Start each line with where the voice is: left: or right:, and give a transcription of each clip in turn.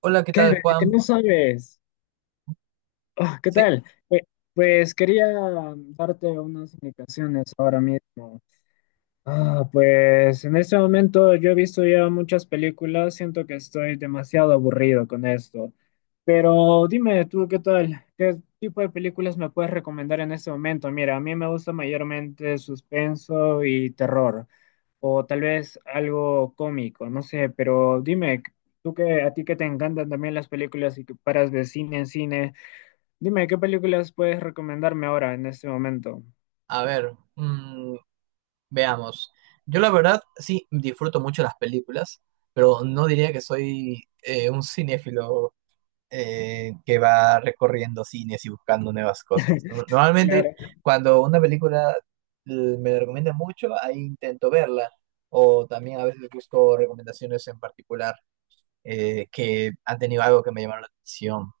right: Hola, ¿qué tal,
left: Kelvin, ¿qué
right: Juan?
left: no sabes? Ah, ¿qué
right: Sí,
left: tal? Pues, quería darte unas indicaciones ahora mismo. Ah, pues en este momento yo he visto ya muchas películas, siento que estoy demasiado aburrido con esto. Pero dime tú, ¿qué tal? ¿Qué tipo de películas me puedes recomendar en este momento? Mira, a mí me gusta mayormente suspenso y terror o tal vez algo cómico, no sé, pero dime, tú que a ti que te encantan también las películas y que paras de cine en cine, dime, ¿qué películas puedes recomendarme ahora en este momento?
right: a ver, veamos. Yo la verdad sí disfruto mucho las películas, pero no diría que soy un cinéfilo que va recorriendo cines y buscando nuevas cosas. Normalmente
left: Claro.
right: cuando una película eh, me la recomienda mucho, ahí intento verla, o también a veces busco recomendaciones en particular que han tenido algo que me llamaron la atención.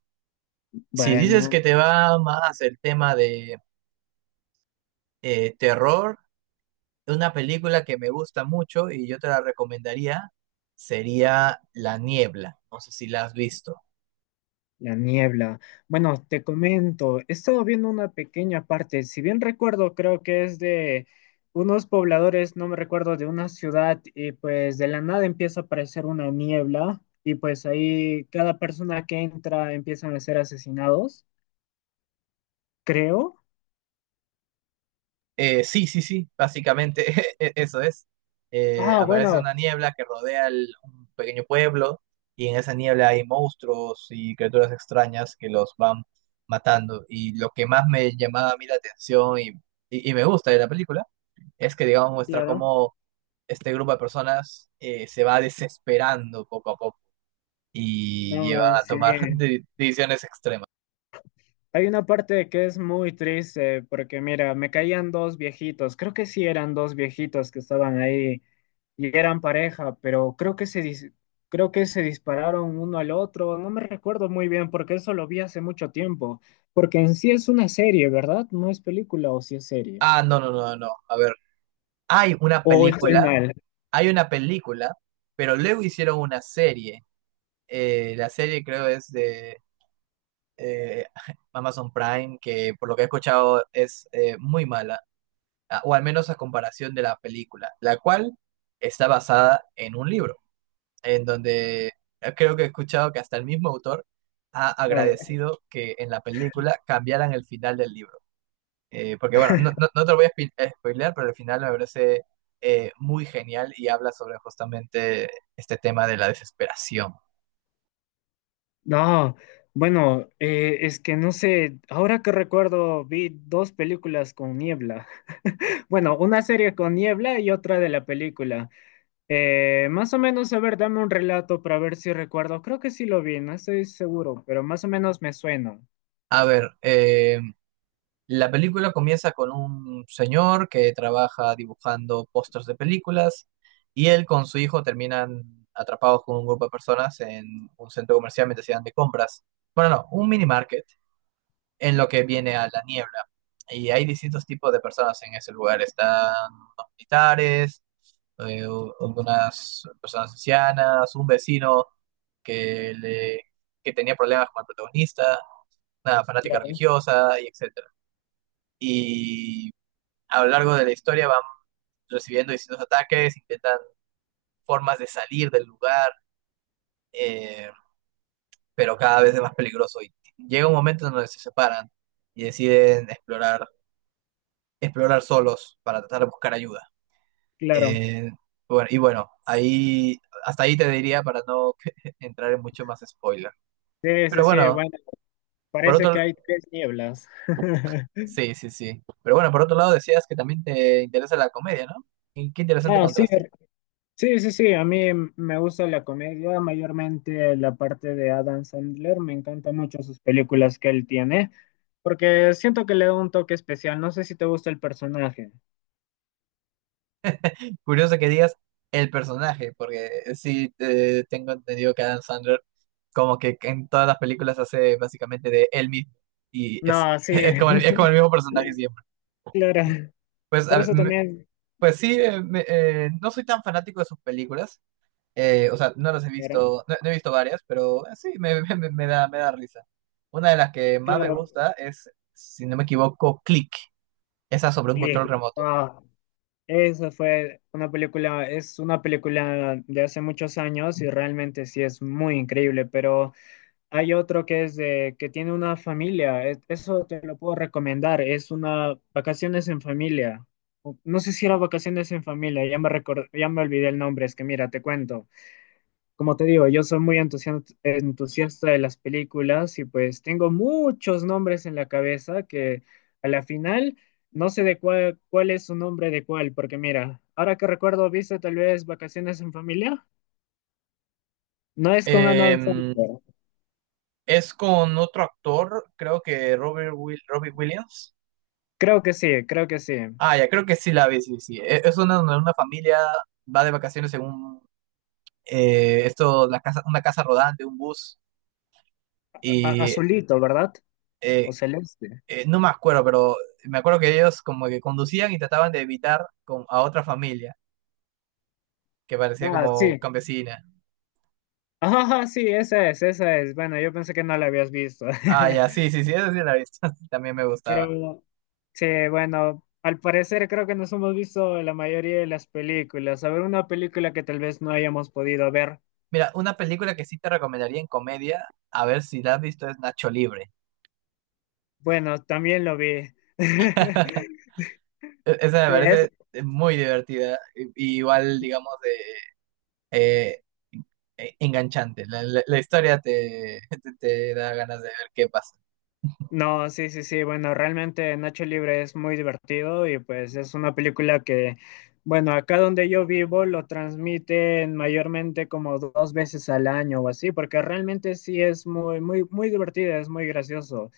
right: Si dices
left: Bueno,
right: que te va más el tema de terror, una película que me gusta mucho y yo te la recomendaría sería La Niebla. No sé si la has visto.
left: la niebla. Bueno, te comento, he estado viendo una pequeña parte, si bien recuerdo, creo que es de unos pobladores, no me recuerdo, de una ciudad y pues de la nada empieza a aparecer una niebla y pues ahí cada persona que entra empiezan a ser asesinados. Creo.
right: Sí, sí, sí, básicamente eso es.
left: Ah,
right: Aparece
left: bueno.
right: una niebla que rodea un pequeño pueblo y en esa niebla hay monstruos y criaturas extrañas que los van matando. Y lo que más me llamaba a mí la atención y me gusta de la película es que, digamos, muestra
left: Claro.
right: cómo este grupo de personas se va desesperando poco a poco y llevan
left: No,
right: a
left: sí.
right: tomar decisiones extremas.
left: Hay una parte que es muy triste porque mira, me caían dos viejitos, creo que sí eran dos viejitos que estaban ahí y eran pareja, pero creo que se creo que se dispararon uno al otro, no me recuerdo muy bien porque eso lo vi hace mucho tiempo, porque en sí es una serie, ¿verdad? No es película o sí es serie.
right: Ah, no, no, no, no. A ver, hay una
left: O estoy
right: película,
left: mal.
right: hay una película, pero luego hicieron una serie. La serie creo es de eh, Amazon Prime, que por lo que he escuchado es muy mala, ah, o al menos a comparación de la película, la cual está basada en un libro, en donde creo que he escuchado que hasta el mismo autor ha agradecido que en la película cambiaran el final del libro. Porque bueno, no, no, no te lo voy a spoilear, pero al final me parece muy genial y habla sobre justamente este tema de la desesperación.
left: No, bueno, es que no sé, ahora que recuerdo, vi dos películas con niebla. Bueno, una serie con niebla y otra de la película. Más o menos, a ver, dame un relato para ver si recuerdo. Creo que sí lo vi, no estoy seguro, pero más o menos me suena.
right: A ver, la película comienza con un señor que trabaja dibujando pósters de películas y él con su hijo terminan atrapados con un grupo de personas en un centro comercial mientras se dan de compras. Bueno, no, un mini market en lo que viene a la niebla. Y hay distintos tipos de personas en ese lugar. Están los militares, algunas personas ancianas, un vecino que, le, que tenía problemas con el protagonista, una fanática
left: Claro,
right: religiosa, y etcétera. Y a lo largo de la historia van recibiendo distintos ataques, intentan formas de salir del lugar, eh, pero cada vez es más peligroso. Y llega un momento en donde se separan y deciden explorar solos para tratar de buscar ayuda.
left: claro.
right: Eh, bueno, y bueno, ahí, hasta ahí te diría para no entrar en mucho más spoiler.
left: Sí,
right: Pero
left: sí, sí,
right: bueno,
left: bueno,
right: por
left: parece que
right: otro,
left: hay tres nieblas.
right: sí, sí, sí. Pero bueno, por otro lado decías que también te interesa la comedia, ¿no? Y qué interesante
left: Ah, sí.
right: contraste.
left: Sí, sí, sí, a mí me gusta la comedia, mayormente la parte de Adam Sandler, me encantan mucho sus películas que él tiene, porque siento que le da un toque especial, no sé si te gusta el personaje.
right: Curioso que digas el personaje, porque sí tengo entendido que Adam Sandler como que en todas las películas hace básicamente de él mismo y
left: No, sí,
right: es como el mismo personaje siempre.
left: claro,
right: Pues
left: por
right: a-
left: eso también,
right: Pues sí, no soy tan fanático de sus películas. Eh, o sea, no las he
left: era-
right: visto, no, no he visto varias, pero sí, me da risa. Una de las que más me
left: claro,
right: gusta es, si no me equivoco, Click, esa sobre un control
left: click.
right: remoto.
left: Ah, esa fue una película, es una película de hace muchos años y realmente sí es muy increíble, pero... Hay otro que es de que tiene una familia. Eso te lo puedo recomendar. Es una vacaciones en familia. No sé si era vacaciones en familia, ya me ya me olvidé el nombre, es que mira, te cuento. Como te digo, yo soy muy entusiasta de las películas y pues tengo muchos nombres en la cabeza que a la final no sé de cuál, cuál es su nombre de cuál, porque mira, ahora que recuerdo, ¿viste tal vez Vacaciones en Familia? No es con Adam
right: Em,
left: Sandler.
right: es con otro actor, creo que Robert Will, Robbie Williams.
left: Creo que sí, creo que sí.
right: Ah, ya, creo que sí la vi, sí, sí. Es una familia, va de vacaciones en un, una casa rodante, un bus,
left: A-
right: y
left: azulito, ¿verdad?
right: eh,
left: O celeste.
right: no me acuerdo, pero me acuerdo que ellos como que conducían y trataban de a otra familia que parecía
left: Ah,
right: como
left: sí.
right: campesina.
left: Ah, sí, esa es, esa es. Bueno, yo pensé que no la habías visto.
right: Ah, ya, sí, sí, sí, esa sí la he visto, también me gustaba.
left: Pero sí, bueno, al parecer creo que nos hemos visto la mayoría de las películas. A ver, una película que tal vez no hayamos podido ver.
right: Mira, una película que sí te recomendaría en comedia, a ver si la has visto, es Nacho Libre.
left: Bueno, también lo vi.
right: Esa me
left: Sí.
right: parece muy divertida, y igual, digamos, eh, enganchante. La historia te da ganas de ver qué pasa.
left: No, sí, sí, sí. Bueno, realmente Nacho Libre es muy divertido y pues es una película que, bueno, acá donde yo vivo lo transmiten mayormente como dos veces al año o así, porque realmente sí es muy, muy, muy divertida, es muy gracioso.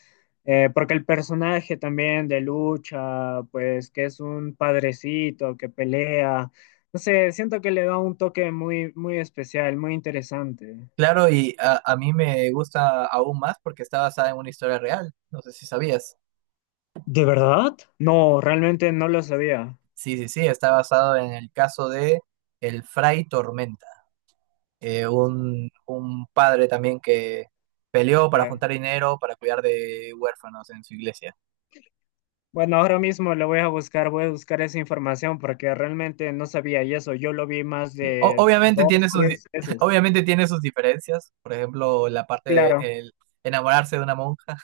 left: Porque el personaje también de lucha, pues que es un padrecito que pelea, no sé, siento que le da un toque muy, muy especial, muy interesante.
right: Claro, y a mí me gusta aún más porque está basada en una historia real. No sé si sabías.
left: ¿De verdad? No, realmente no lo sabía.
right: Sí, sí, sí, está basado en el caso de el Fray Tormenta, un padre también que peleó para juntar dinero para cuidar de huérfanos en su iglesia.
left: Bueno, ahora mismo le voy a buscar esa información porque realmente no sabía y eso. Yo lo vi más
right: Sí.
left: de
right: Obviamente
left: dos, tres veces.
right: obviamente tiene sus diferencias, por ejemplo, la parte de
left: Claro.
right: el enamorarse de una monja,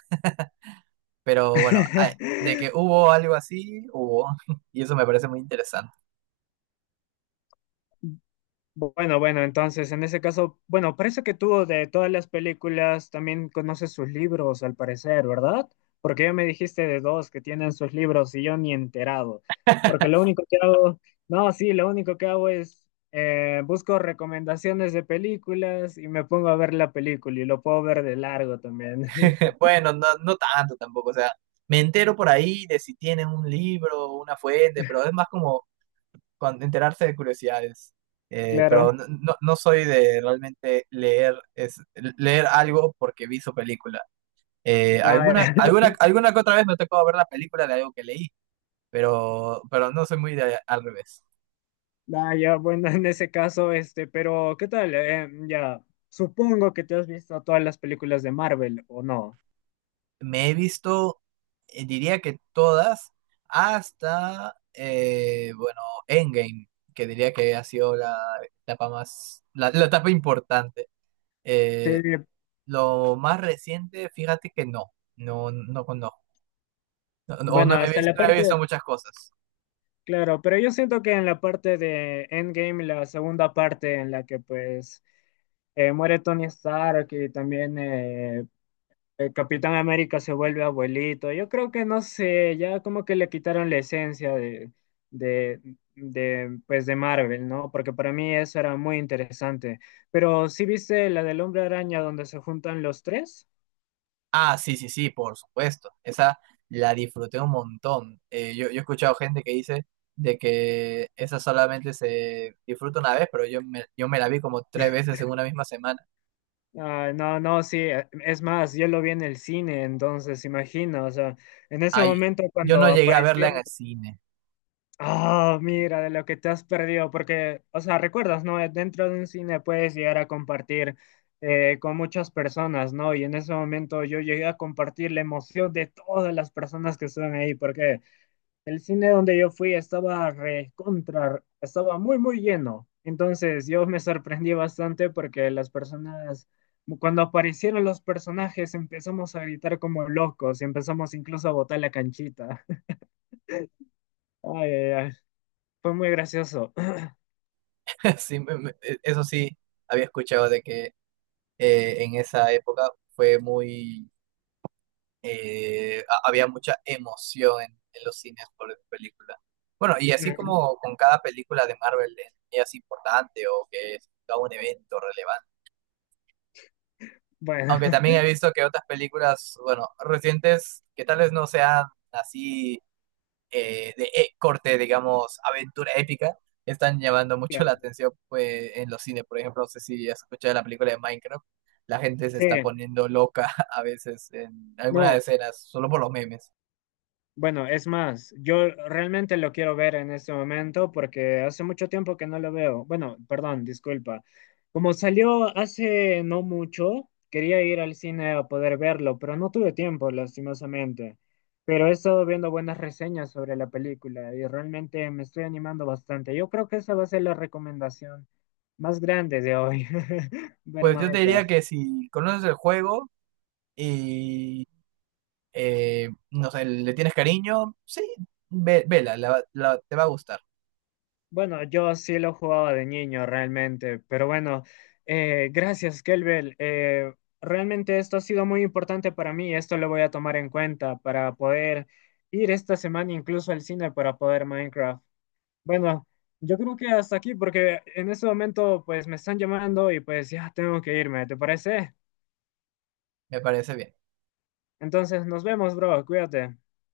right: pero bueno, de que hubo algo así, hubo, y eso me parece muy interesante.
left: Bueno, bueno, entonces en ese caso, bueno, parece que tú de todas las películas también conoces sus libros, al parecer, ¿verdad? Porque ya me dijiste de dos que tienen sus libros y yo ni enterado. Porque lo único que hago, no, sí, lo único que hago es busco recomendaciones de películas y me pongo a ver la película y lo puedo ver de largo también.
right: Bueno, no, no tanto tampoco, o sea, me entero por ahí de si tienen un libro o una fuente, pero es más como cuando enterarse de curiosidades. Pero
left: Claro,
right: no, no, no soy de realmente leer, leer algo porque vi su película.
left: nada,
right: Alguna que otra vez me tocó ver la película de algo que leí, pero no soy muy de, al revés.
left: nada, ya, bueno, en ese caso, este, pero ¿qué tal? Ya, supongo que te has visto todas las películas de Marvel, ¿o no?
right: Me he visto, diría que todas, hasta, bueno, Endgame, que diría que ha sido la etapa importante.
left: Sí,
right: Eh, lo más reciente, fíjate que no, no, no conozco. No, no, o no
left: bueno,
right: he
left: hasta
right: visto,
left: la
right: no he visto
left: parte,
right: muchas cosas.
left: claro, pero yo siento que en la parte de Endgame, la segunda parte en la que pues muere Tony Stark y también el Capitán América se vuelve abuelito, yo creo que no sé, ya como que le quitaron la esencia de, pues de Marvel, ¿no? Porque para mí eso era muy interesante. Pero ¿sí viste la del Hombre Araña donde se juntan los tres?
right: Ah, sí, sí, sí, por supuesto. Esa la disfruté un montón. Yo he escuchado gente que dice de que esa solamente se disfruta una vez, pero yo me la vi como tres veces en una misma semana.
left: Ah, no, no, sí, es más, yo lo vi en el cine, entonces imagina, o sea, en ese
right: Ay,
left: momento
right: yo no
left: cuando
right: llegué a verla
left: apareciera
right: en el cine.
left: ah, mira, de lo que te has perdido, porque, o sea, recuerdas, ¿no? Dentro de un cine puedes llegar a compartir con muchas personas, ¿no? Y en ese momento yo llegué a compartir la emoción de todas las personas que estaban ahí, porque el cine donde yo fui estaba recontra, estaba muy, muy lleno. Entonces yo me sorprendí bastante porque las personas, cuando aparecieron los personajes, empezamos a gritar como locos y empezamos incluso a botar la canchita. Ay, ay, ay. Fue muy gracioso.
right: Sí, eso sí, había escuchado de que en esa época fue muy... había mucha emoción en los cines por esa película. Bueno, y así como con cada película de Marvel es importante o que es todo un evento relevante.
left: Bueno,
right: Aunque también he visto que otras películas, bueno, recientes, que tal vez no sean así de corte, digamos, aventura épica, están llamando mucho la
left: claro.
right: atención pues, en los cines. Por ejemplo, no sé si has escuchado la película de Minecraft, la gente se
left: Sí,
right: está poniendo loca a veces en algunas
left: no.
right: escenas, solo por los memes.
left: Bueno, es más, yo realmente lo quiero ver en este momento porque hace mucho tiempo que no lo veo. Bueno, perdón, disculpa. Como salió hace no mucho, quería ir al cine a poder verlo, pero no tuve tiempo, lastimosamente. Pero he estado viendo buenas reseñas sobre la película y realmente me estoy animando bastante. Yo creo que esa va a ser la recomendación más grande de hoy, ver
right: Pues yo te diría
left: Minecraft.
right: que si conoces el juego y, no sé, le tienes cariño, sí, vela, te va a gustar,
left: Bueno, yo sí lo jugaba de niño realmente, pero bueno, gracias, Kelbel. Realmente esto ha sido muy importante para mí, esto lo voy a tomar en cuenta para poder ir esta semana incluso al cine para poder Minecraft. Bueno, yo creo que hasta aquí, porque en este momento pues me están llamando y pues ya tengo que irme, ¿te parece?
right: me parece bien.
left: Entonces nos vemos, bro, cuídate.